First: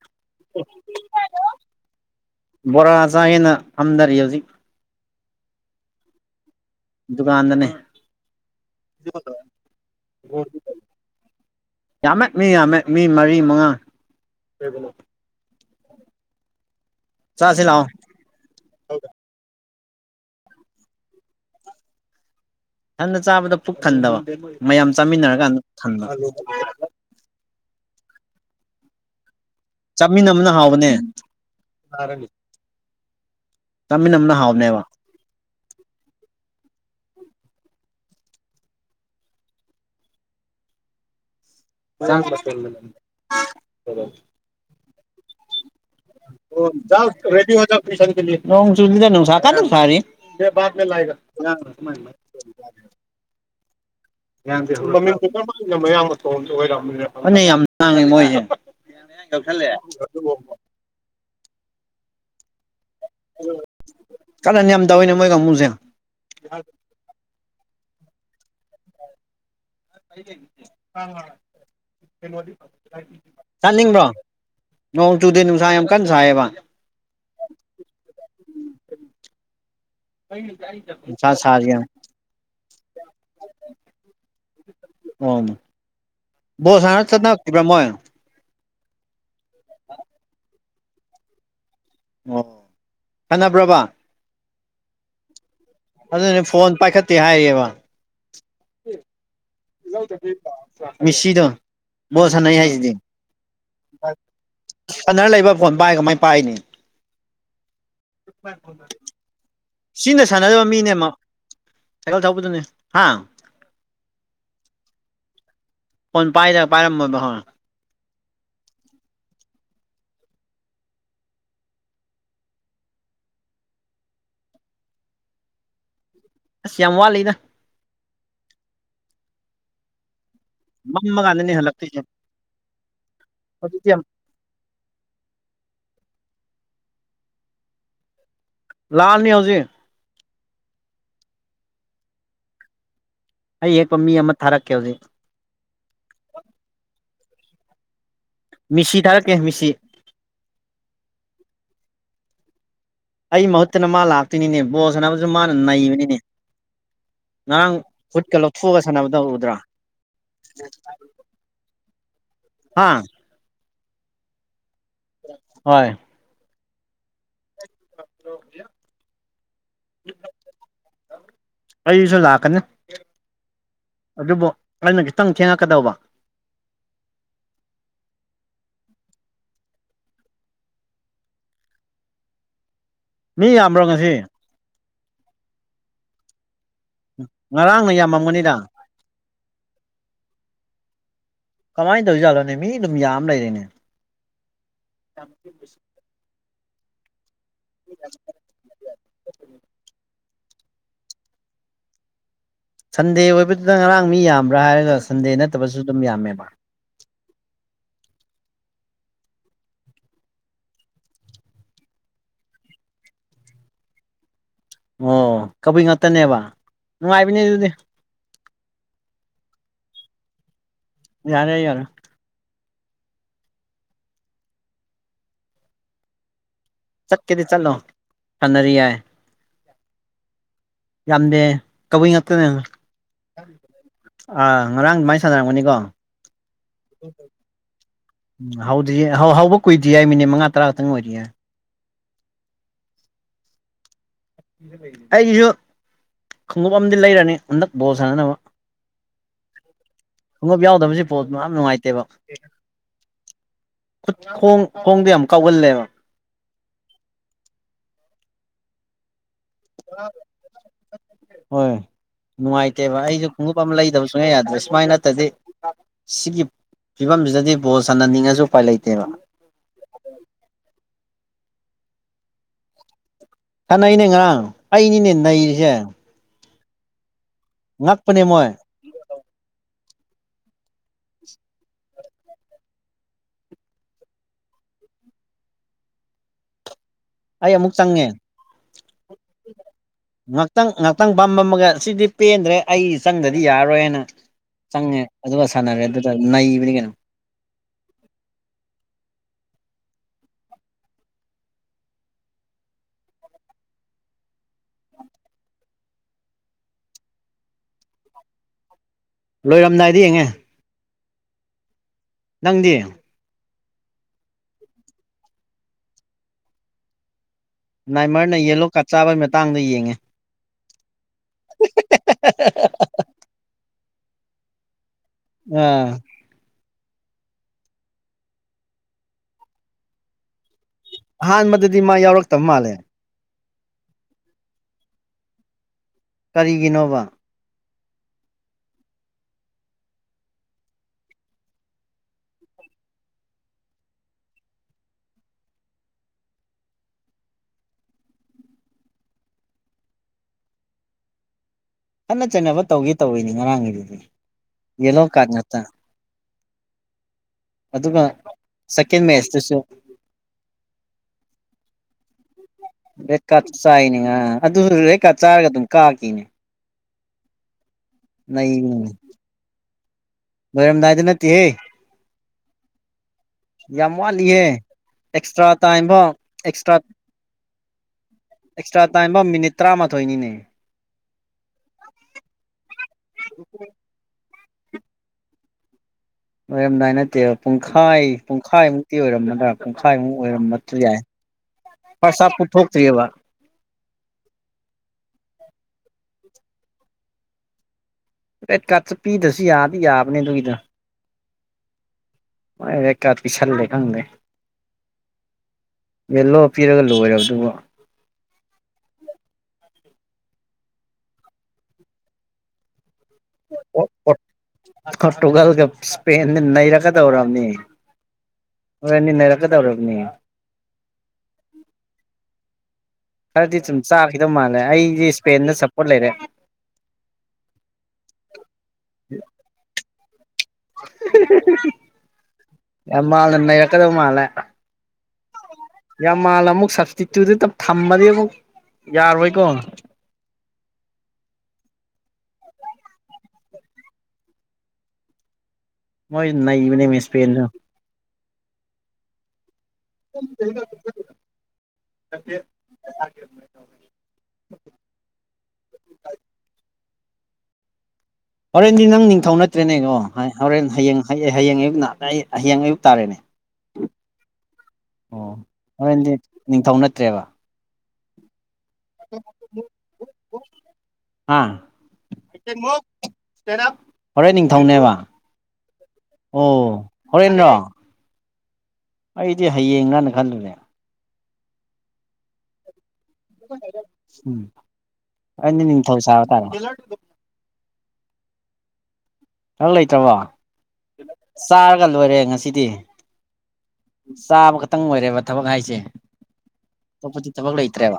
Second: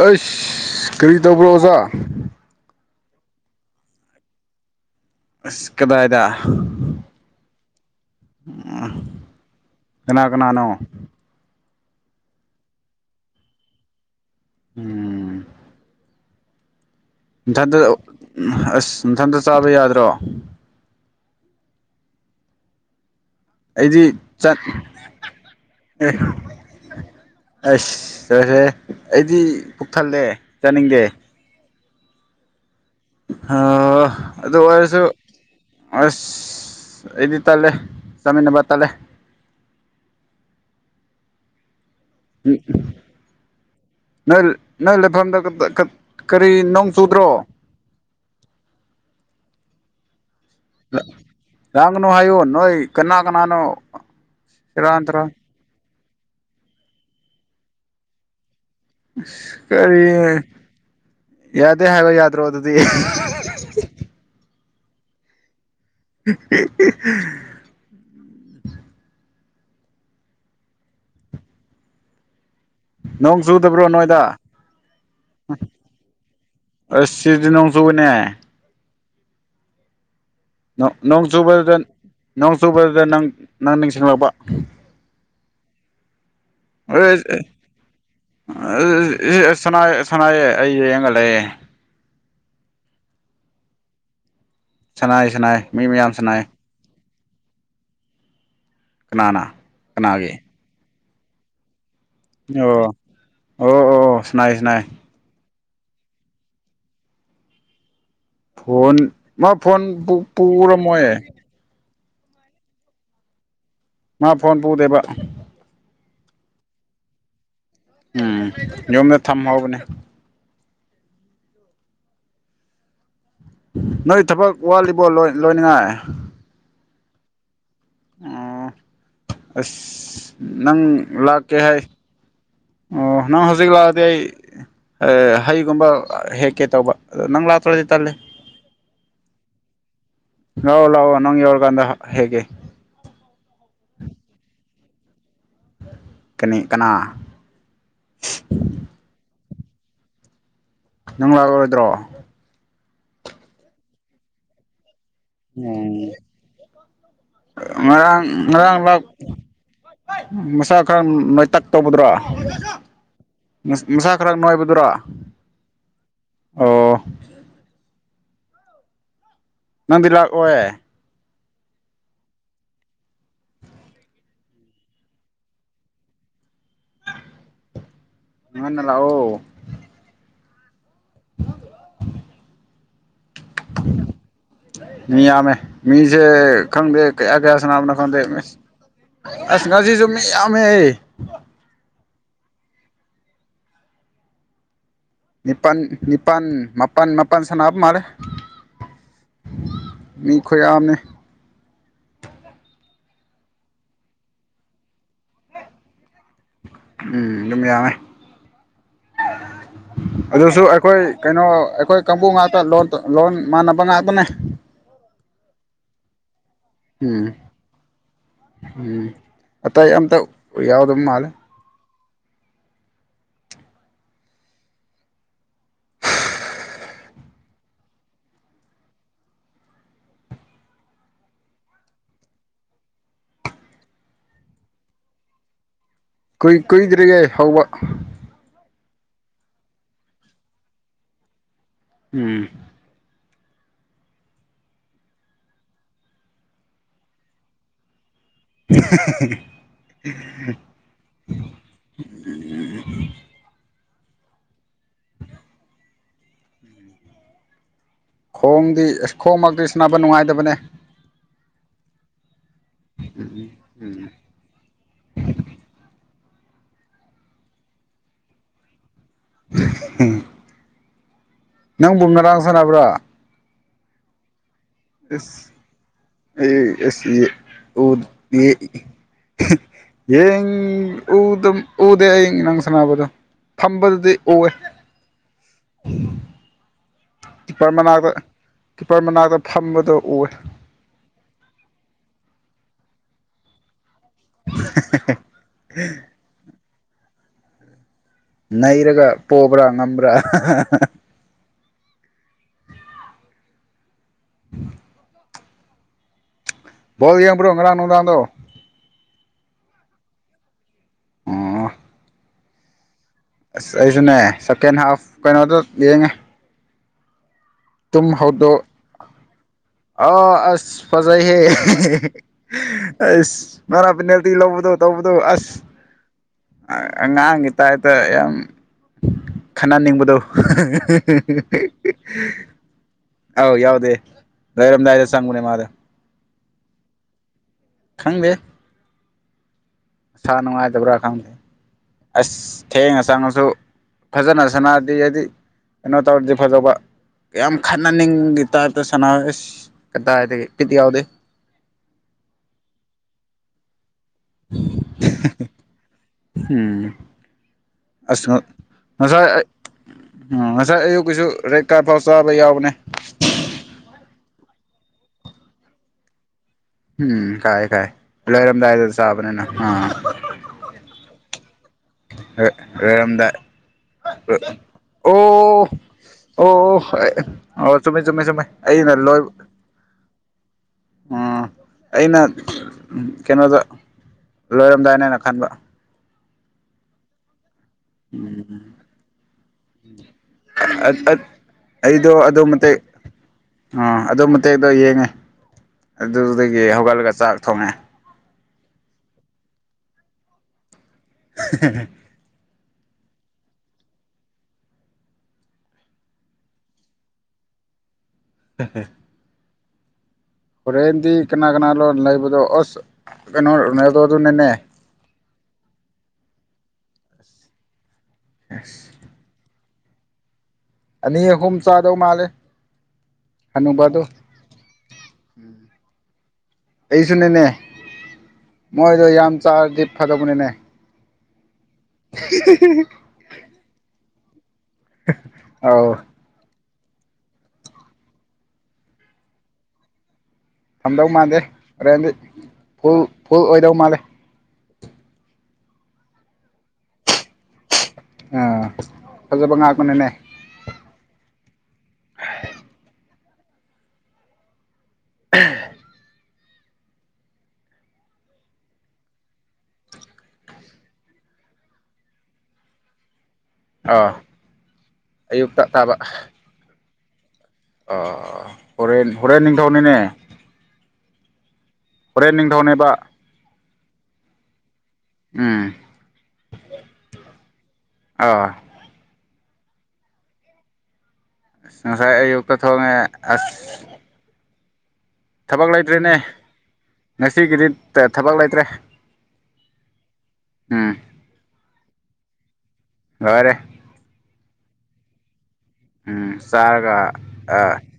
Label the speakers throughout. Speaker 1: ꯑꯩꯁ ꯀꯔꯤ ꯇꯧꯕ꯭ꯔꯣ ꯑꯣꯖꯥ
Speaker 2: ꯕ‌ꯣꯔꯥ ꯆꯥꯒ‌ꯦꯅ ꯐꯝꯗꯔꯤ ꯍꯨꯖꯤꯛ
Speaker 1: ꯑꯁ ꯀꯗꯥꯏꯗ
Speaker 2: ꯗꯨꯀꯥꯟꯗꯅꯦ
Speaker 1: ꯀꯅꯥ ꯀꯅꯥꯅꯣ
Speaker 2: [unintelligible] ꯌꯥꯝꯃꯦꯠ ꯃꯤ ꯌꯥꯝꯃꯦ ꯃꯤ ꯃꯔꯤ ꯃꯉꯥ [unintelligible]
Speaker 1: ꯎꯝ
Speaker 2: ꯆꯥꯁꯤ
Speaker 1: ꯅꯊꯟꯗ
Speaker 2: ꯂꯥꯛꯑꯣ
Speaker 1: ꯎꯝ ꯑꯁ ꯅꯊꯝꯗ ꯆꯥꯕ ꯌꯥꯗ꯭ꯔꯣ
Speaker 2: ꯅꯪꯅ ꯆꯥꯕꯗ ꯄꯨꯛ
Speaker 1: ꯑꯩꯗꯤ
Speaker 2: ꯊꯟꯗꯕ
Speaker 1: ꯆꯠ
Speaker 2: ꯃꯌꯥꯝ ꯆꯥꯃꯤꯟꯅꯔ ꯀꯥꯟꯗ ꯊꯟꯕ
Speaker 1: ꯁꯦ ꯁꯦ ꯑꯩꯗꯤ ꯄꯨꯛ ꯊꯜꯂꯦ
Speaker 2: ꯆꯥꯃꯤꯟꯅꯕꯅ ꯍꯥꯎꯕꯅꯦ
Speaker 1: ꯆꯥꯅꯤꯡꯗꯦ ꯑ‌ꯣ
Speaker 2: ꯆꯥꯃꯤꯟꯅꯕꯅ
Speaker 1: ꯑꯗꯨ
Speaker 2: ꯍꯥꯎꯕꯅꯦꯕ
Speaker 1: ꯑꯣꯏꯔꯁꯨ ꯑꯁ ꯑꯩꯗꯤ ꯇꯜꯂꯦ ꯆꯥꯃꯤꯟꯅꯕ ꯇꯜꯂꯦ
Speaker 2: ꯆꯥꯛ [unintelligible] [inaudible]
Speaker 1: ꯅꯪ ꯂꯩꯐꯝꯗ‌ꯣ ꯀꯗꯥ ꯀꯠ
Speaker 2: [unintelligible] ꯅ‌ꯣꯡ ꯆꯨꯗꯕꯤꯗ ꯅꯨꯡꯁꯥ ꯀꯟꯅ ꯁꯥꯔꯤ
Speaker 1: ꯂ ꯂꯥꯡꯒꯅꯣ ꯍꯥꯏꯌꯣ ꯅꯣꯏ ꯀꯅꯥ ꯀꯅꯥꯅꯣ ꯁꯦꯔꯥꯟ ꯇꯨꯔꯥꯟ
Speaker 2: [unintelligible] ꯍ‌ꯣꯏꯅ‌ꯦ ꯌꯥꯝ ꯂꯥꯡꯉ‌ꯦ ꯃꯣꯏꯁ‌ꯦ
Speaker 1: ꯑꯁ ꯀꯔꯤꯅ‌ꯣ ꯌꯥꯗꯦ ꯍꯥꯏꯈ‌ꯣ ꯌꯥꯗ꯭ꯔ‌ꯣ ꯑꯗꯨꯗꯤ
Speaker 2: [unintelligible] ꯀꯥꯔꯟ ꯌꯥꯝ ꯇꯧꯋꯤꯅꯦ ꯃꯣꯏ ꯀꯥꯡꯕꯨꯁꯦ
Speaker 1: [inaudible] ꯅꯣꯡ
Speaker 2: [unintelligible]
Speaker 1: ꯆꯨꯗꯕ꯭ꯔꯣ
Speaker 2: ꯆꯥꯅꯤꯡꯕ꯭ꯔꯣ
Speaker 1: ꯅꯣꯏꯗ
Speaker 2: ꯅꯣꯡ ꯆꯨꯗꯦ ꯅꯨꯡꯁꯥ ꯌꯥꯝ ꯀꯟꯅ ꯁꯥꯏꯌꯦꯕ
Speaker 1: ꯑꯁ ꯁꯤꯗꯤ ꯅꯣꯡ ꯆꯨꯕꯅꯦ
Speaker 2: [unintelligible]
Speaker 1: ꯅꯣꯡ ꯅ‌ꯣꯡ
Speaker 2: ꯅꯨꯡꯁꯥ
Speaker 1: ꯆꯨꯕꯗꯨꯗ
Speaker 2: ꯁꯥꯔꯤꯌꯦ
Speaker 1: ꯅꯣꯡ ꯆꯨꯕꯗꯨꯗ ꯅꯪ ꯅꯪ ꯅꯤꯡꯁꯤꯡꯂꯛꯄ
Speaker 2: ꯑ‌ꯣꯅ ꯕꯣꯜ ꯁꯥꯟꯅ ꯆꯠꯅꯈꯤꯕꯔ ꯃꯣꯏ
Speaker 1: [unintelligible] ꯑꯁ ꯑꯦ ꯁꯥꯟꯅꯥꯏꯌꯦ ꯁꯥꯟꯅꯥꯏꯌꯦ ꯑꯩ ꯌꯦꯡꯉ ꯂꯩꯌꯦ
Speaker 2: ꯑꯣ ꯁꯟꯅꯕ꯭ꯔ‌ꯣꯕ
Speaker 1: ꯁꯅꯥꯏ ꯁꯅꯥꯥꯏ
Speaker 2: ꯑꯗꯨꯅꯦ ꯐꯣꯟ ꯄꯥꯏꯈꯠꯇꯦ ꯍꯥꯏꯔꯤꯕ
Speaker 1: ꯀꯅꯥꯅ ꯀꯅꯥꯒꯤ
Speaker 2: [unintelligible] ꯃꯤꯁꯤꯗ‌ꯣ ꯕ‌ꯣꯜ ꯁꯥꯟꯅꯩ ꯍꯥꯏꯁꯤꯗꯤ
Speaker 1: ꯑꯣ ꯑꯣ ꯑꯣ ꯁꯅꯥꯏ ꯁꯅꯥꯏ
Speaker 2: [unintelligible] ꯁꯥꯟꯅꯔ ꯂꯩꯕ ꯐꯣꯟ ꯄꯥꯏ ꯀꯃꯥꯏ ꯄꯥꯏꯅꯤ
Speaker 1: ꯐꯣꯟ ꯃꯥ ꯐꯣꯟ ꯄꯨ
Speaker 2: ꯁꯤꯅ ꯁꯥꯟꯅꯗꯕ ꯃꯤꯅꯦ
Speaker 1: ꯄꯨꯔꯝꯃꯣꯏ
Speaker 2: ꯑꯃ ꯁꯥꯏꯀꯜ ꯊꯧꯕꯗꯨꯅꯤ ꯍꯥ
Speaker 1: ꯃꯥ ꯐꯣꯟ ꯄꯨꯗꯦꯕ
Speaker 2: ꯐꯣꯟ ꯄꯥꯏꯗꯒ ꯄꯥꯏꯔꯝꯃꯣꯏꯕ ꯍꯣꯏ
Speaker 1: ꯎꯝ ꯌꯨꯝꯗ ꯊꯝꯍꯧꯕꯅꯦ ꯅꯣꯏ ꯊꯕꯛ ꯋꯥꯠꯂꯤꯕꯣ ꯂ‌ꯣꯏ ꯂꯣꯏꯅꯤꯡꯉꯥꯏ
Speaker 2: ꯁ ꯌꯥꯝ ꯋꯥꯠꯂꯤꯗ
Speaker 1: ꯑꯣ ꯑꯁ ꯅꯪ
Speaker 2: ꯃꯝꯃ ꯀꯥꯟꯗꯅꯦ
Speaker 1: ꯂꯥꯛꯀꯦ ꯍꯥꯏ
Speaker 2: ꯍꯜꯂꯛꯇꯣꯏꯁꯦ
Speaker 1: ꯑꯣ ꯅꯪ ꯍꯧꯖꯤꯛ
Speaker 2: ꯍꯧꯖꯤꯛꯇꯤ ꯌꯥꯝ
Speaker 1: ꯂꯥꯛꯑꯗꯤ ꯑꯩ ꯑꯥ ꯍꯩꯒꯨꯝꯕ ꯍꯦꯀꯦ ꯇꯧꯕ ꯅꯪ ꯂꯥ ꯇꯔꯗꯤ ꯏ ꯇꯜꯂꯦ
Speaker 2: ꯁꯥꯔꯅꯤ ꯍꯧꯖꯤꯛ
Speaker 1: ꯂꯥꯎ ꯂꯥꯎ ꯅꯪ ꯌꯧꯔꯒꯟꯗ ꯍꯦꯛꯀꯦ
Speaker 2: ꯑꯩ ꯌꯦꯛꯄ ꯃꯤ ꯑꯃ ꯊꯥꯔꯛꯀꯦ ꯍꯧꯖꯤꯛ
Speaker 1: ꯀꯅꯤ ꯀꯅꯥ
Speaker 2: ꯃꯤꯁꯤ ꯊꯥꯔꯛꯀꯦ ꯃꯤꯁꯤ
Speaker 1: ꯅꯪ ꯂꯥꯛꯂꯔꯣꯏꯗ꯭ꯔꯣ
Speaker 2: ꯑꯩ ꯃꯍꯨꯠꯇꯅ ꯃꯥ ꯂꯥꯛꯇꯣꯏꯅꯤꯅꯦ ꯕꯣꯜ ꯁꯅꯕꯁꯨ ꯃꯥꯅ ꯅꯩꯕꯅꯤꯅꯦ ꯉꯔꯥꯡ ꯈꯨꯨꯠꯀ
Speaker 1: ꯉꯔꯥꯡ
Speaker 2: ꯂꯧꯊꯣꯛꯑꯒ
Speaker 1: ꯂꯥꯛ
Speaker 2: ꯁꯥꯟꯅꯕꯗꯣ ꯎꯗ꯭ꯔꯥ
Speaker 1: ꯃꯁꯥ ꯈꯔ ꯅꯣꯏꯇꯛ ꯇꯧꯕꯗ꯭ꯔꯣ
Speaker 2: ꯍꯥ
Speaker 1: ꯅꯁꯥ ꯈꯔ ꯅꯨꯡꯉꯥꯏꯕꯗꯨꯔꯥ
Speaker 2: ꯍꯣꯏ
Speaker 1: ꯑꯣ
Speaker 2: ꯔꯣꯌꯥ
Speaker 1: ꯅꯪꯗꯤ ꯂꯥꯛꯑꯣꯏ
Speaker 2: ꯑꯩꯁꯨ ꯂꯥꯛꯀꯅꯦ ꯑꯗꯨꯕꯨ ꯑꯩꯅ ꯈꯤꯇꯪ ꯊꯦꯡꯉꯛꯀꯗꯧꯕ
Speaker 1: ꯉꯟꯅ ꯂꯥꯛꯑꯣ [inaudible]
Speaker 2: ꯃꯤ ꯌꯥꯝꯕ꯭ꯔꯣ ꯉꯁꯤ
Speaker 1: ꯃꯤ ꯌꯥꯝꯃꯦ ꯃꯤꯁꯦ ꯈꯪꯗꯦ ꯀꯌꯥ ꯀꯌꯥ
Speaker 2: ꯉꯔꯥꯡꯅ
Speaker 1: ꯁꯅꯥꯕꯅꯣ ꯈꯪꯗꯦ
Speaker 2: ꯌꯥꯝꯃꯝꯒꯅꯤꯗ
Speaker 1: ꯑꯁ ꯉꯁꯤꯁꯨ ꯃꯤ ꯌꯥꯝꯃꯦ
Speaker 2: ꯀꯗꯧꯖꯥꯠꯂꯣꯅꯦ ꯃꯤ ꯑꯗꯨꯝ ꯌꯥꯝ ꯑꯃ ꯂꯩꯔꯦꯅꯦ
Speaker 1: ꯃꯥꯄꯜ ꯃꯥꯄꯜ ꯃꯥꯄꯜ ꯁꯅꯥꯕ ꯃꯥꯜꯂꯦ ꯃꯤ ꯈꯣꯏ ꯌꯥꯝꯃꯦ
Speaker 2: ꯁꯟꯗꯦ ꯑꯣꯏꯕꯗꯨꯅ ꯉꯔꯥꯡ ꯃꯤ ꯌꯥꯝꯕ꯭ꯔꯥ ꯍꯥꯏꯔꯒ ꯁꯟꯗꯦ ꯅꯠꯇꯕꯁꯨ ꯑꯗꯨꯝ ꯌꯥꯝꯃꯦꯕ
Speaker 1: ꯎꯝ ꯑꯗꯨꯝ ꯌꯥꯝꯃꯦ ꯑꯗꯨꯁꯨ ꯑꯩꯈꯣꯏ ꯀꯩꯅꯣ ꯑꯩꯈꯣꯏ ꯀꯥꯡꯕꯨ ꯉꯥꯛꯇ ꯂꯣꯟ ꯃꯥꯟꯅꯕ ꯉꯥꯛꯇꯅꯦ
Speaker 2: ꯑꯣ ꯀꯕꯨꯏ ꯉꯥꯛꯛꯇꯅꯦꯕ
Speaker 1: ꯎꯝ
Speaker 2: ꯅꯨꯡꯉꯥꯏꯕꯅꯦ ꯑꯗꯨꯗꯤ
Speaker 1: ꯎꯝ ꯑꯇꯩꯥ ꯑꯝꯇ ꯌꯥꯎꯗꯝ ꯃꯥꯂꯦ
Speaker 2: ꯌꯥꯔꯦ ꯌꯥꯔꯦ ꯆꯠꯀꯦꯗꯤ ꯆꯠꯂꯣ ꯇꯟꯅꯔꯤ ꯌꯥꯏ ꯌꯥꯝꯗꯦ ꯀꯕꯨꯏ ꯉꯥꯛꯇꯅꯦ ꯑꯥ ꯉꯔꯥꯡ ꯑꯗꯨꯃꯥꯏꯅ ꯁꯥꯟꯅꯔꯝꯒꯅꯤꯀꯣ
Speaker 1: ꯀꯨꯏ ꯀꯨꯏꯗ꯭ꯔꯤꯌꯦ ꯍꯧꯕ
Speaker 2: ꯍꯥꯎꯕ ꯀꯨꯏꯗ꯭ꯔꯤꯌꯦ ꯃꯤꯅꯤꯠ ꯃꯉꯥ ꯇꯔꯥ ꯈꯛꯇꯪ ꯑꯣꯏꯔꯤꯌꯦ
Speaker 1: ꯎꯝ
Speaker 2: ꯑꯩꯁꯤꯁꯨ ꯈꯣꯡꯎꯞ ꯑꯃꯗꯤ ꯂꯩꯔꯅꯤ ꯍꯟꯗꯛ ꯕꯣꯜ ꯁꯥꯟꯅꯅꯕ ꯈꯣꯡꯎꯞ ꯌꯥꯎꯗꯕꯁꯤ ꯕꯣꯜ ꯁꯅꯕ ꯅꯨꯡꯉꯥꯏꯇꯦꯕ
Speaker 1: [inaudible]
Speaker 2: ꯈꯨꯠ ꯈꯣꯡ ꯈꯣꯡꯗꯣ ꯌꯥꯝ ꯀꯥꯎꯒꯜꯂꯦꯕ
Speaker 1: ꯈꯣꯡꯗꯤ ꯑꯁ ꯈꯣꯡꯃꯛꯇꯤ ꯁꯅꯕ ꯅꯨꯡꯉꯥꯏꯇꯕꯅꯦ
Speaker 2: ꯍꯣꯏ ꯅꯨꯡꯉꯥꯏꯇꯦꯕ ꯑꯩꯁꯨ ꯈꯣꯡꯎꯞ ꯑꯃ
Speaker 1: ꯎꯝ
Speaker 2: ꯂꯩꯗꯕ ꯁꯨꯡꯌꯥ ꯌꯥꯗ꯭ꯔꯦ ꯁꯨꯃꯥꯏ ꯅꯠꯇꯗꯤ ꯁꯤꯒꯤ ꯐꯤꯕꯝꯁꯤꯗꯗꯤ ꯕꯣꯜ ꯁꯥꯟꯅꯅꯤꯡꯉꯁꯨ ꯎꯄꯥꯏ ꯂꯩꯇꯦ
Speaker 1: ꯅꯪꯕꯨ ꯉꯔꯥꯡ ꯁꯅꯥꯕ꯭ꯔꯥ
Speaker 2: ꯁꯥꯟꯅꯩꯅꯦ ꯉꯥꯡ ꯑꯩꯅꯤꯅꯦ ꯅꯔꯤꯁꯦ
Speaker 1: ꯑꯩꯁꯤ
Speaker 2: ꯃꯣꯏ
Speaker 1: ꯌꯦꯡ ꯎ ꯎ ꯎꯗꯦ ꯑꯩ ꯅꯪ ꯁꯅꯥꯕꯗꯣ ꯐꯝꯕꯗꯨꯗꯤ ꯎꯑꯦ ꯎꯝ
Speaker 2: ꯑꯩ ꯑꯃꯨꯛ ꯆꯪꯉꯦ
Speaker 1: ꯀꯤꯞꯄꯔ ꯃꯅꯥꯛꯇ ꯐꯝꯕꯗꯣ ꯎꯋꯦ
Speaker 2: ꯉꯥꯛꯇꯪ ꯉꯥꯏꯍꯥꯛꯇꯪ ꯄꯝꯕꯝ ꯑꯃꯒ ꯁꯤꯗꯤ ꯄꯦꯟꯗ꯭ꯔꯦ ꯑꯩ ꯆꯪꯗꯗꯤ ꯌꯥꯔꯔꯣꯏꯅ ꯆꯪꯉꯦ ꯑꯗꯨꯒ ꯁꯥꯟꯅꯔꯦ ꯑꯗꯨꯗ ꯅꯩꯕꯗꯤ ꯀꯩꯅꯣ [inaudible]
Speaker 1: ꯅꯩꯔꯒ ꯄꯣꯕ꯭ꯔꯥ ꯉꯝꯕ꯭ꯔꯥ m...... ꯣ ꯌꯦꯕ꯭ꯔꯣ ꯉꯔꯥꯡꯅꯨꯡꯗꯥꯗꯣ
Speaker 2: ꯂꯣꯏꯔꯝꯗꯥꯏꯗ ꯌꯦꯡꯉꯦ
Speaker 1: ꯑꯣ
Speaker 2: ꯅꯪꯗꯤ
Speaker 1: ꯑꯁ ꯑꯩꯁꯨꯅꯦ ꯁꯦꯀꯦꯟ ꯍꯥꯐ ꯀꯩꯅꯣꯗ ꯌꯦꯡꯉꯦ ꯇꯝ
Speaker 2: ꯅꯥꯏꯃꯔꯅ
Speaker 1: ꯍꯧꯥꯎꯗꯣ
Speaker 2: ꯌꯦꯂꯣ ꯀꯥꯔꯠ ꯆꯥꯕꯒꯤ ꯃꯇꯥꯡꯗ ꯌꯦꯡꯉꯦ
Speaker 1: ꯑ ꯑꯁ ꯐꯖꯩꯍꯦ ꯑꯁ ꯃꯥꯅꯥ ꯄꯤꯅꯦꯜꯇꯤ ꯂꯧꯕꯗꯣ ꯇꯧꯕꯗꯣ ꯑꯁ
Speaker 2: ꯑꯥ
Speaker 1: ꯑꯉꯥꯡꯒꯤ ꯇꯥꯏꯞꯇ ꯌꯥꯝ ꯈꯟꯅꯅꯤꯡꯕꯗꯣ
Speaker 2: ꯑꯍꯥꯟꯕꯗꯗꯤ ꯃꯥ ꯌꯥꯎꯔꯛꯇꯕ ꯃꯥꯜꯂꯦ
Speaker 1: [unintelligible] ꯑꯥꯎ ꯌꯥꯎꯗꯦ ꯩꯔꯝꯗꯥꯏꯔ ꯆꯒꯨꯅꯦ ꯃꯥꯗ
Speaker 2: ꯀꯔꯤꯒꯤꯅꯣꯕ
Speaker 1: ꯈꯪꯗꯦ ꯑꯁꯥ ꯅꯨꯡꯉꯥꯏꯇꯕ꯭ꯔꯥ ꯈꯪꯗꯦ ꯑꯁ ꯊꯦꯡ ꯉꯁꯥꯡꯅꯁꯨ ꯐꯖꯅ ꯁꯥꯟꯅꯔꯗꯤ ꯍꯥꯏꯗꯤ ꯀꯩꯅꯣ ꯇꯧꯔꯗꯤ ꯐꯖꯕ ꯀꯌꯥꯝ ꯈꯠꯅꯅꯤꯡꯈꯤ ꯇꯞꯇ ꯁꯥꯟꯅꯁ ꯀꯗꯥꯏꯗꯒꯤ ꯄꯤꯗꯤ ꯌꯥꯎꯗꯦ
Speaker 2: ꯀꯠꯅ ꯆꯩꯅꯕ ꯇꯧꯒꯦ ꯇꯧꯋꯤꯅꯤ ꯉꯔꯥꯡꯒꯤꯗꯨꯗꯤ ꯌꯦꯂꯣ ꯀꯥꯔꯠ ꯉꯠꯇ
Speaker 1: ꯎꯝ ꯑꯁ
Speaker 2: ꯁꯦꯀꯦꯟ
Speaker 1: ꯉꯁꯥꯏ
Speaker 2: ꯃꯦꯠꯁꯇꯨꯁꯨ
Speaker 1: ꯉꯁꯥꯏ ꯑꯌꯨ ꯀꯁꯨ ꯔ ꯐꯥꯎꯁꯕ ꯌꯥꯎ
Speaker 2: ꯔꯦꯠ ꯀꯥꯔ ꯆꯥꯏꯅꯦ ꯑ ꯑꯗꯨꯁꯨ ꯔꯦꯠ ꯀꯥꯔꯗ ꯆꯥꯔꯒ ꯑꯗꯨꯝ ꯀꯥꯈꯤꯅꯦ
Speaker 1: ꯎꯝ ꯀꯥꯏ ꯀꯥꯏ ꯐ ꯂꯔꯝꯗ ꯍꯥꯏꯗ ꯆꯕꯅꯦꯅ ꯑ
Speaker 2: ꯑꯣꯏꯣꯏꯔꯝꯗꯥꯏꯗ ꯅꯠꯇꯦꯍꯦ
Speaker 1: ꯂꯣꯏꯔꯝꯗꯥꯏ
Speaker 2: ꯌꯥꯝ ꯋꯥꯠꯂꯤꯍꯦ ꯑꯦꯛꯁꯇ꯭ꯔꯥ
Speaker 1: ꯑꯣ
Speaker 2: ꯇꯥꯏ ꯑꯦꯁꯇ꯭ꯔꯥ
Speaker 1: ꯑꯣ ꯑꯣ ꯆꯨꯝꯃꯦ ꯆꯨꯝꯃꯦ ꯆꯨꯝꯃꯦ
Speaker 2: ꯑꯦꯁꯇ꯭ꯔꯥ ꯇꯥꯏ ꯃꯤꯅꯤꯇꯔꯥ ꯊꯣꯏꯅꯤꯅꯦ
Speaker 1: ꯎ ꯑꯩꯅ ꯀꯩꯅꯣꯗ ꯂꯣꯏꯔꯝꯗꯥꯏꯅꯦꯅ ꯈꯟꯕ
Speaker 2: ꯣꯏ ꯌꯥꯝꯗꯥꯏ ꯅꯠꯇ ꯄꯨꯡꯈꯥꯏ ꯄꯨꯡꯈꯥꯏꯃꯨꯛꯇꯤ ꯑꯣꯏꯔꯝꯃꯗ꯭ꯔꯥ ꯄꯨꯡꯈꯥꯏꯃꯨꯛ ꯑꯣꯏꯔꯝꯃꯛꯇ꯭ꯔꯁꯨ ꯌꯥꯏ
Speaker 1: ꯑꯩꯗ
Speaker 2: ꯐꯥꯔꯁ
Speaker 1: ꯑꯗꯨꯗ
Speaker 2: ꯍꯥꯞꯄꯨ
Speaker 1: ꯃꯠꯇꯦꯛ
Speaker 2: ꯊꯣꯛꯇ꯭ꯔꯤꯑꯕ
Speaker 1: ꯑꯥ ꯑꯗꯨ ꯃꯇꯦꯛꯛꯇꯣ ꯌꯦꯡꯉꯦ ꯑꯗꯨꯗꯒꯤ ꯍꯧꯒꯠꯂꯒ ꯆꯥꯛ ꯊꯣꯡꯉꯦ
Speaker 2: ꯑꯦ ꯀꯠꯆ ꯄꯤꯗꯁꯨ ꯌꯥꯗꯤ ꯌꯥꯕꯅꯦ ꯑꯗꯨꯒꯤꯗ
Speaker 1: [unintelligible]
Speaker 2: ꯑꯦꯥꯗ ꯄꯁꯜꯂꯦ ꯈꯪꯦ ꯌꯦꯦꯜꯂꯣ ꯄꯤꯔꯒ ꯂꯣꯏꯔꯦ ꯑꯗꯨꯒꯕꯨ
Speaker 1: [unintelligible] ꯍꯣꯔꯦꯟꯗꯤ ꯀꯅꯥ ꯀꯅꯥ ꯂꯣꯟ ꯂꯩꯕꯗꯣ ꯑꯁ ꯀꯩꯅꯣ ꯔꯣꯅꯥꯜꯗꯣꯗꯨꯅꯅꯦ
Speaker 2: ꯀꯣꯔꯣꯔꯇꯨꯒꯜꯒ ꯁꯄꯦ ꯅꯩꯔꯛꯀꯗꯧꯔꯕꯅꯤ ꯍꯣꯏꯅꯤ ꯅꯩꯔꯛꯀꯗꯧꯔꯕꯅꯤ
Speaker 1: ꯑꯅꯤ ꯑꯍꯨꯝ ꯆꯥꯗꯧ ꯃꯥꯜꯂꯦ
Speaker 2: ꯈꯔꯗꯤ ꯁꯨꯝ
Speaker 1: ꯍꯅꯨꯕꯗꯣ
Speaker 2: ꯆꯥꯈꯤꯗꯧ ꯃꯥꯜꯂꯦ ꯑꯩꯗꯤ ꯏꯁꯄꯦꯟꯗ ꯁꯞꯄꯣꯔꯠ ꯂꯩꯔꯦ
Speaker 1: ꯑꯩꯁꯨꯅꯤꯅꯦ ꯃꯣꯏꯗꯣ ꯌꯥꯝ ꯆꯥꯔꯗꯤ ꯐꯂꯛꯕꯅꯤꯅꯦ
Speaker 2: ꯌꯥꯝ ꯃꯥꯜꯅ ꯏꯀꯗꯕ ꯃꯥꯂꯦ
Speaker 1: ꯑꯧ
Speaker 2: ꯌꯥꯝ ꯃꯥꯂ ꯑꯃ ꯑꯃꯨꯛ ꯁ ꯤꯇꯨꯗ ꯊꯝꯃꯗꯤ ꯑꯃꯨꯛ ꯌꯥꯔꯣꯏꯀꯣ
Speaker 1: ꯊꯝꯗꯧ ꯃꯥꯜꯂꯦ ꯍꯣꯔꯦꯟꯗꯤ ꯐꯨꯜ ꯐꯨꯜ ꯑꯣꯏꯗꯧ ꯃꯥꯜꯂꯦ
Speaker 2: ꯃ ꯅ ꯏꯅꯦ ꯃꯤꯁ ꯄꯅ
Speaker 1: ꯑ ꯐꯕꯉꯥ
Speaker 2: [unintelligible]
Speaker 1: [unintelligible]
Speaker 2: ꯍꯣꯔꯦꯟꯗꯤ ꯅꯪ ꯅꯤꯡꯊꯧ ꯅꯠꯇ꯭ꯔꯦꯅꯦꯀꯣ ꯍꯌ‌ꯦ ꯍꯣꯔꯦꯟ ꯍꯌꯦꯡ ꯍꯌꯦꯡ ꯑꯌꯨꯛ ꯅꯥ ꯑꯩ ꯍꯌꯦꯡ ꯑꯌꯨꯛ ꯇꯥꯔꯦꯅꯦ
Speaker 1: ꯑꯥ
Speaker 2: ꯑꯣ
Speaker 1: ꯑꯌꯨꯛꯇ ꯇꯥꯕ
Speaker 2: ꯍ‌ꯣꯔ‌ꯦꯟꯗꯤ ꯅꯤꯡꯊꯧ ꯅꯠꯇ꯭ꯔꯦꯕ
Speaker 1: ꯑꯥ ꯍꯣꯔꯦꯟ ꯍꯣꯔꯦꯟ ꯅꯤꯡꯊꯧꯅꯤꯅꯦ
Speaker 2: ꯍꯥ
Speaker 1: ꯍꯣꯔꯦꯟ ꯅꯤꯡꯊꯧꯅꯦꯕ
Speaker 2: [unintelligible] ꯍꯣꯔꯦꯟ ꯅꯤꯡꯊꯧꯅꯦꯕ
Speaker 1: ꯎꯝ
Speaker 2: ꯑꯣ ꯍꯣꯔꯦꯟꯔꯣ
Speaker 1: ꯑꯥ
Speaker 2: ꯑꯩꯗꯤ ꯍꯌꯦꯡꯔꯅ ꯈꯜꯂꯨꯝꯅꯦ
Speaker 1: ꯁꯪꯁꯥꯏ ꯑꯌꯨꯛꯇ ꯊ‌ꯣꯛꯂꯛꯑꯦ
Speaker 2: ꯎꯝ ꯑꯩꯗꯤ
Speaker 1: ꯊꯕꯛ
Speaker 2: ꯅꯤꯡꯊꯧ
Speaker 1: ꯂꯩꯇ꯭ꯔꯤꯅꯦ
Speaker 2: ꯁꯥꯕ ꯇꯥꯔꯦ
Speaker 1: ꯉꯁꯤꯒꯤꯗꯤ ꯇ ꯊꯕꯛ ꯂꯩꯇ꯭ꯔꯦ
Speaker 2: ꯊꯕꯛ ꯂꯩꯇ꯭ꯔꯕꯣ
Speaker 1: ꯎꯝ
Speaker 2: ꯆꯥꯔꯒ ꯂꯣꯏꯔꯦ ꯉꯁꯤꯗꯤ
Speaker 1: ꯂꯣꯏꯔꯦ
Speaker 2: ꯆꯥꯕ ꯈꯛꯇꯪ ꯑꯣꯏꯔꯦꯕ ꯊꯕꯛ ꯍꯥꯏ
Speaker 1: ꯎꯝ ꯆꯥꯔꯒ ꯑꯥ
Speaker 2: ꯂꯩꯇ꯭ꯔꯦꯕ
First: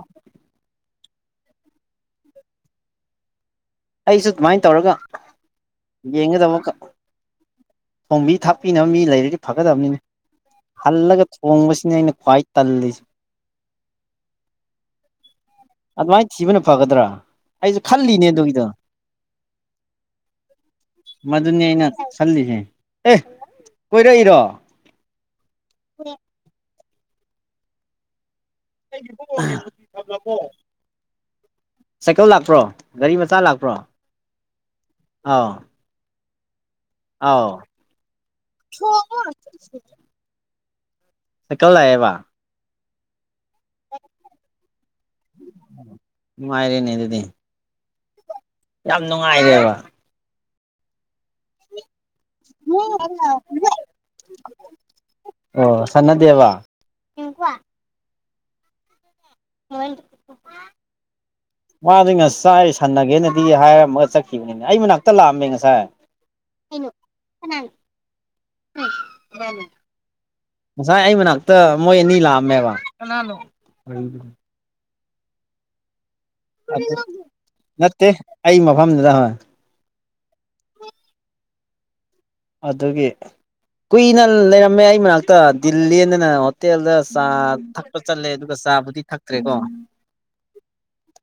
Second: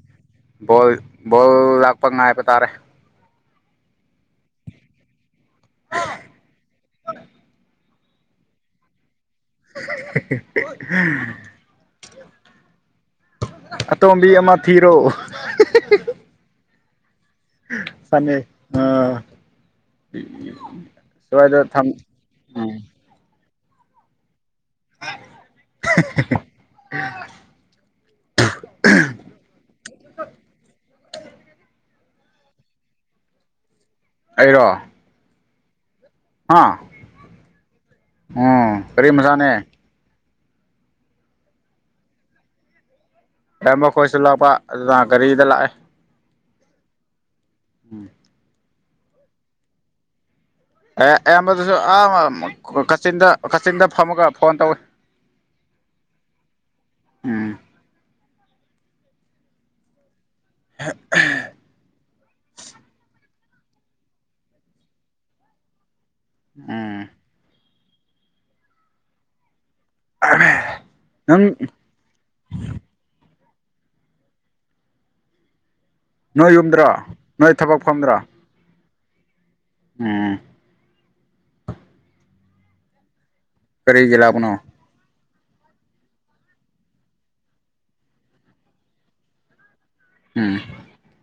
Speaker 1: ꯕꯣꯜ ꯕꯣꯜ ꯂꯥꯛꯄ ꯉꯥꯏꯕ ꯇꯥꯔꯦ
Speaker 2: ꯑꯩꯁꯨ ꯑꯗꯨꯃꯥꯏꯅ ꯇꯧꯔꯒ ꯌꯦꯡꯒꯗ ꯑꯃꯨꯛꯀ ꯊꯣꯡꯕꯤ ꯊꯥꯛꯄꯤꯅꯕ ꯃꯤ ꯂꯩꯔꯗꯤ ꯐꯒꯗꯕꯅꯤꯅꯦ ꯍꯜꯂꯒ ꯊꯣꯡꯕꯁꯤꯅꯦ ꯑꯩꯅ ꯈ꯭ꯋꯥꯏ ꯇꯜꯂꯤꯖ
Speaker 1: ꯑꯇꯣꯝꯕꯤ ꯑꯃ ꯊꯤꯔꯣ
Speaker 2: ꯑꯗꯨꯃꯥꯏꯅ ꯊꯤꯕꯅ ꯐꯒꯗ꯭ꯔꯥ ꯑꯩꯖꯨ ꯈꯜꯂꯤꯅꯦ
Speaker 1: ꯁꯥꯟꯅꯩ
Speaker 2: ꯑꯗꯨꯒꯤꯗꯣ
Speaker 1: ꯑꯥ
Speaker 2: ꯃꯗꯨꯅꯤ
Speaker 1: ꯁ꯭ꯋꯥꯏꯗ ꯊꯝ
Speaker 2: ꯑꯩꯅ ꯁꯜꯂꯤꯁꯦ ꯑꯦ ꯀꯣꯏꯔꯛꯏꯔꯣ
Speaker 1: [inaudible]
Speaker 2: [inaudible] ꯁꯥꯏꯀꯜ ꯂꯥꯛꯄ꯭ꯔꯣ ꯒꯥꯔꯤ ꯃꯆꯥ ꯂꯥꯛꯄ꯭ꯔꯣ
Speaker 1: ꯑꯩꯔꯣ
Speaker 2: ꯑꯥ
Speaker 1: ꯍꯥ ꯑꯣ ꯒꯔꯤ ꯃꯆꯥꯥꯅꯦ
Speaker 2: ꯁꯥꯏꯀꯜ ꯂꯥꯛꯑꯦꯕ
Speaker 1: [unintelligible] ꯇꯃ ꯈꯣꯏꯁꯨ ꯂꯥꯛꯄ ꯑꯗꯨꯅ ꯒꯔꯤꯗ ꯂꯥꯛꯑ‌ꯦ
Speaker 2: ꯅꯨꯡꯉꯥꯏꯔ‌ꯦꯅꯦ ꯑꯗꯨꯗꯤ
Speaker 1: ꯎꯝ
Speaker 2: ꯌꯥꯝ ꯅꯨꯡꯉꯥꯏꯔꯦꯕ
Speaker 1: ꯑꯦ ꯑꯌꯥꯝꯕꯗꯨꯁꯨ ꯑꯍ ꯑꯝ ꯀꯥꯆꯤꯟꯗ ꯀꯥꯆꯤꯟꯗ ꯐꯝꯃꯒ ꯐꯣꯟ ꯇꯧꯏ
Speaker 2: ꯑꯣ ꯁꯥꯟꯅꯗꯦꯕ
Speaker 1: ꯎꯝ
Speaker 2: ꯃꯣꯏ [unintelligible]
Speaker 1: [inaudible]
Speaker 2: ꯃꯥꯗꯤ ꯉꯁꯥꯏ ꯁꯟꯅꯒꯦꯅꯗꯤ ꯍꯥꯏꯔꯝꯃꯒ ꯆꯠꯈꯤꯕꯅꯤꯅꯦ ꯑꯩ ꯃꯅꯥꯛꯇ ꯂꯥꯛꯑꯝꯃꯦ ꯉꯁꯥꯏ
Speaker 1: ꯎꯝ
Speaker 2: [unintelligible] ꯉꯁꯥꯏ ꯑꯩ
Speaker 1: ꯅꯪ
Speaker 2: ꯃꯅꯥꯛꯇ ꯃꯣꯏ ꯑꯅꯤ ꯂꯥꯛꯑꯝꯃꯦꯕ ꯀꯅꯥꯅ‌ꯣ [unintelligible]
Speaker 1: ꯅꯣꯏ ꯌꯨꯝꯗ꯭ꯔꯣ
Speaker 2: [unintelligible]
Speaker 1: ꯅꯣꯏ ꯊꯕꯛ
Speaker 2: ꯅꯠꯇꯦ
Speaker 1: ꯐꯝꯗ꯭ꯔꯣ
Speaker 2: ꯑꯩ ꯃꯐꯝꯗꯨꯗ ꯍꯣꯏ
Speaker 1: ꯎꯝ
Speaker 2: ꯑꯗꯨꯒꯤ
Speaker 1: ꯀꯔꯤꯒꯤ
Speaker 2: ꯀꯨꯏꯅ
Speaker 1: ꯂꯥꯛꯄꯅꯣ
Speaker 2: ꯂꯩꯔꯝꯃꯦ ꯑꯩ ꯃꯅꯥꯛ ꯇ‌ꯣ ꯗꯤꯜ ꯂ‌ꯦꯟꯅꯗ ꯍꯣꯇꯦꯜꯗ ꯆꯥ ꯊꯛꯄ ꯆꯠꯂꯦ ꯑꯗꯨꯒ ꯆꯥꯕꯨꯗꯤ ꯊꯛꯇ꯭ꯔꯦꯀꯣ
Speaker 1: ꯎꯝ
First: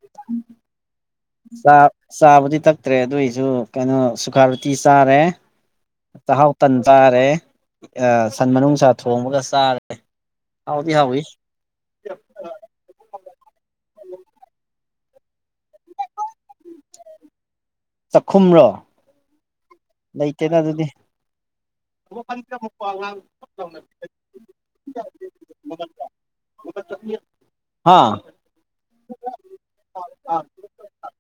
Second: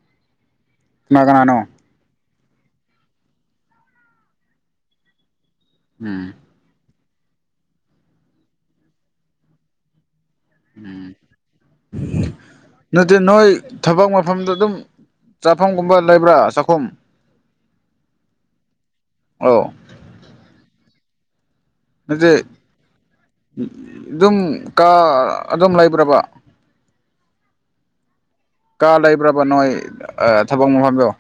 Speaker 2: [inaudible]
Speaker 1: ꯀꯅꯥ ꯀꯅꯥꯅꯣ
Speaker 2: ꯆꯥꯕꯨꯗꯤ ꯆꯥꯕꯨꯗꯤ ꯊꯛꯇ꯭ꯔꯦ ꯑꯗꯨꯏꯁꯨ ꯀꯩꯅꯣ ꯁꯨꯈꯥ ꯔ‌ꯣꯇꯤ ꯆꯥꯔꯦ
Speaker 1: ꯎꯝ
Speaker 2: ꯆꯥꯍꯥꯎ ꯇꯟ ꯆꯥꯔꯦ ꯑꯥ ꯁꯟ ꯃꯅꯨꯡꯁꯥ ꯊꯣꯡꯕꯒ ꯆꯥꯔꯦ ꯍꯥꯎꯗꯤ
Speaker 1: ꯎꯝ
Speaker 2: ꯍꯥꯎꯋꯤ
Speaker 1: ꯅꯠꯇ‌ꯦ ꯅꯣꯏ ꯊꯕꯛ ꯃ ꯃꯐꯝꯗ ꯑꯗꯨꯝ ꯆꯥꯐꯝꯒꯨꯝꯕ ꯂꯩꯕ꯭ꯔꯥ ꯆꯥꯛꯈꯨꯝ
Speaker 2: ꯆꯥꯛꯈꯨꯝꯔꯣ
Speaker 1: ꯑꫭ
Speaker 2: ꯂꯩꯇꯦꯅ ꯑꯗꯨꯗꯤ
Speaker 1: [inaudible] ꯑꯗꯨꯗꯤ ꯑꯗꯨꯝ ꯀ ꯑꯗꯨꯝ ꯂꯩꯕ꯭ꯔꯕ
Speaker 2: ꯍꯥꯥ
Speaker 1: ꯀꯥ ꯂꯩꯕ꯭ꯔꯕ ꯅꯣꯏ ꯑ ꯊꯕꯛ ꯃꯨꯐꯝꯗꫭ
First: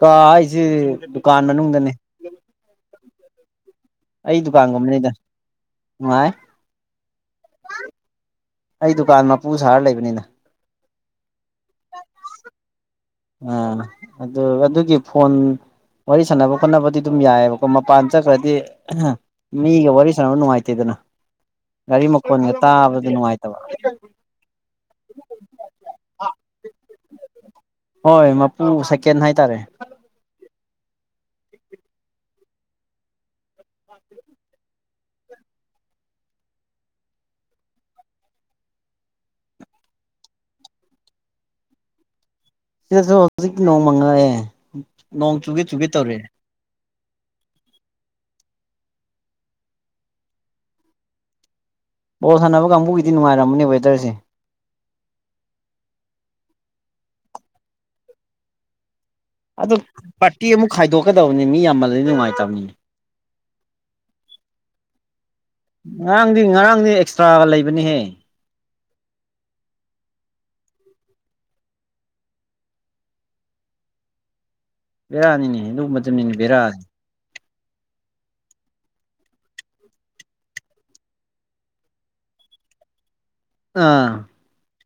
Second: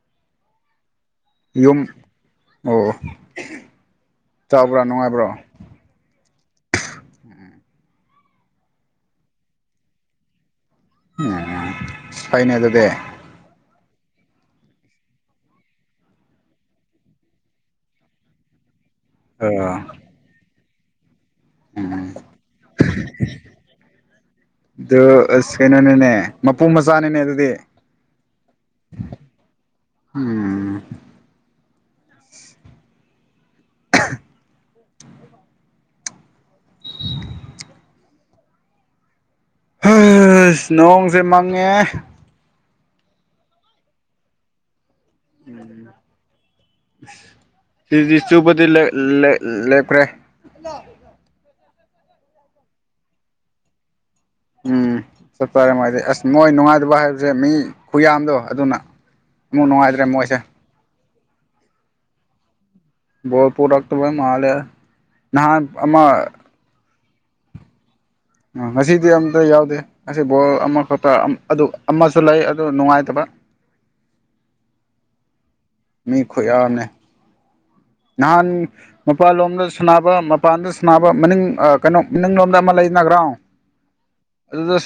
Speaker 2: ꯀ ꯍꯥꯏꯁꯤ ꯗꯨꯀꯥꯟ
Speaker 1: ꯌꯨꯝ
Speaker 2: ꯃꯅꯨꯡꯗꯅꯤ
Speaker 1: ꯑꯣ ꯑꫭ
Speaker 2: ꯑꯩ ꯗꯨꯀꯥꯟꯒꯨꯝꯕꯅꯤꯗ ꯅꯨꯡꯉꯥꯏ ꯑꯩ ꯗꯨꯀꯥꯟ ꯃꯄꯨ ꯁꯥꯔ ꯂꯩꯕꯅꯤꯗ
Speaker 1: ꯎꯝ ꯐꯩꯅꯦ ꯑꯗꯨꯗꯤ
Speaker 2: ꯑꯥ ꯑꯗꯨ ꯑꯗꯨꯒꯤ ꯐꯣꯟ ꯋꯥꯔꯤ ꯁꯥꯟꯅꯕ ꯈꯣꯠꯅꯕꯗꯤ ꯑꯗꯨꯝ ꯌꯥꯏꯑꯕꯀꯣ ꯃꯄꯥꯟ ꯆꯠꯈ꯭ꯔꯗꯤ ꯑꯍ
Speaker 1: ꯑ
Speaker 2: ꯃꯤꯒ ꯋꯥꯔꯤꯔꯤ ꯁꯟꯅ ꯅꯨꯡꯉꯥꯏꯇꯦꯗꯅ ꯒꯥꯔꯤ
Speaker 1: ꯎꯝ
Speaker 2: ꯃꯀꯣꯟꯒ ꯇꯥꯕꯗ ꯅꯨꯡꯉꯥꯏꯇꯕ
Speaker 1: ꯑꯗꯨ ꯑꯁ ꯀꯩꯅꯣꯅꯦꯅꯦ ꯃꯄꯨ ꯃꯆꯥꯅꯤꯅꯦ ꯑꯗꯨꯗꯤ
Speaker 2: ꯍꯣꯏ ꯃꯄꯨ ꯁꯦꯀꯦꯟ ꯍꯥꯏꯇꯥꯔꯦ
Speaker 1: ꯎꯝ [unintelligible] ꯍꯁ ꯅꯣꯡꯁꯦ ꯃꯪꯉꯦ
Speaker 2: ꯁꯤꯗꯁꯨ ꯍꯧꯖꯤꯛ ꯅꯣꯡꯃꯉꯔꯛꯑꯦ ꯅꯣꯡ ꯆꯨꯒꯦ ꯆꯨꯒꯦ ꯇꯧꯔꯦ
Speaker 1: ꯁꯤꯗꯗꯤ ꯆꯨꯕꯗꯤ ꯂꯦ ꯂꯦ ꯂꯦꯞꯈ꯭ꯔꯦ
Speaker 2: ꯕꯣꯜ ꯁꯥꯟꯅꯕ ꯀꯥꯡꯕꯨꯒꯤꯗꯤ ꯅꯨꯡꯉꯥꯏꯔꯝꯃꯅꯦ ꯋꯦꯗꫪꯁꯦ
Speaker 1: ꯎꯝ ꯆꯞ ꯆꯥꯔꯦ ꯃꫭꯏꯗꯤ ꯑꯁ ꯃꫭꯏ ꯅꯨꯡꯉꯥꯏꯇꯕ ꯍꯥꯏꯕꯁꯦ ꯃꯤ ꯈꯨꯌꯥꯗꯣ ꯑꯗꯨꯅ ꯑꯃꯨꯛ
Speaker 2: ꯑꯗꯨ
Speaker 1: ꯅꯨꯡꯉꯥꯏꯇ꯭ꯔꯦ ꯃꯣꯏꯁꯦ
Speaker 2: ꯄꯥꫪꯇꯤ ꯑꯃꯨꯛ ꯈꯥꯏꯗꯣꯛꯀꯗꯧꯕꯅꯤ ꯃꯤ ꯌꯥꯝꯃꯜꯂꯗꯤ ꯅꯨꯡꯉꯥꯏꯇꯕꯅꯤ
Speaker 1: ꯕꫭꯜ ꯄꯨꯔꯛꯇꯕꯩ ꯃꯥꯜꯂꯦ ꯅꯍꯥꯟ ꯑꯃ
Speaker 2: ꯉꯔꯥꯡꯗꯤ ꯉꯔꯥꯡꯗꯤ ꯑꯦꯛꯁꯇ꯭ꯔꯥꯒ ꯂꯩꯕꯅꯤꯍꯦ
Speaker 1: ꯉꯁꯤꯗꯤ ꯑꯝꯇ ꯌꯥꯎꯗꯦ ꯉꯁꯤ ꯕꯣꯜ ꯑꯃꯈꯄ ꯑꯗꯨ ꯑꯃꯁꯨ ꯂꯩ ꯑꯗꯨ ꯅꯨꯡꯉꯥꯏꯇꯕ [inaudible]
Speaker 2: ꯕꯦꯔꯥꯅꯤꯅꯦ
Speaker 1: ꯃꯤ
Speaker 2: ꯑꯗꯨꯒꯨꯝꯕꯗꯨꯅꯤꯅꯦ
Speaker 1: ꯈꯨꯣꯏ
Speaker 2: ꯕꯦꯔꯥꯁꯦ
Speaker 1: ꯌꯥꯝꯅꯦ ꯅꯍꯥꯟ ꯃꯄꯥꯟꯂꯣꯝꯗ ꯁꯥꯟꯅꯕ ꯃꯄꯥꯟꯗ ꯁꯥꯟꯅꯕ ꯃꯅꯤꯡ ꯀꯩꯅꯣ ꯃꯅꯤꯡꯂꯣꯝꯗ ꯑꯃ ꯂꯩꯅ ꯒ꯭ꯔꯥꯎꯟ
Speaker 2: ꯑꯥ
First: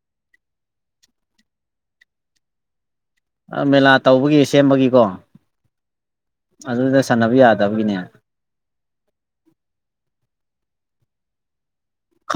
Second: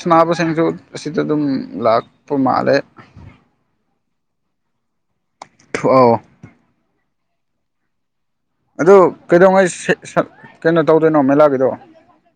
Speaker 1: ꯅꯥꯕꯁꯤꯡꯁꯨ ꯑꯁꯤꯗ ꯑꯗꯨꯝ ꯂꯥꯛꯄ ꯃꯥꯜꯂꯦ
Speaker 2: ꯃꯦꯂꯥ ꯇꯧꯕꯒꯤ ꯁꯦꯝꯕꯒꯤꯀꯣ
Speaker 1: ꯊꯣꯛ ꯑꯣ
Speaker 2: ꯑꯗꯨꯗ ꯁꯥꯟꯅꯕ ꯌꯥꯗꯕꯒꯤꯅꯦ
Speaker 1: ꯑꯗꯨ ꯀꯩꯗꯧꯉꯩ ꯁꯤ ꯁ ꯀꯩꯅꯣ ꯇꯧꯗꯣꯏꯅꯣ ꯃꯦꯂꯥꯒꯤꯗꯣ
Speaker 2: ꯈꯪ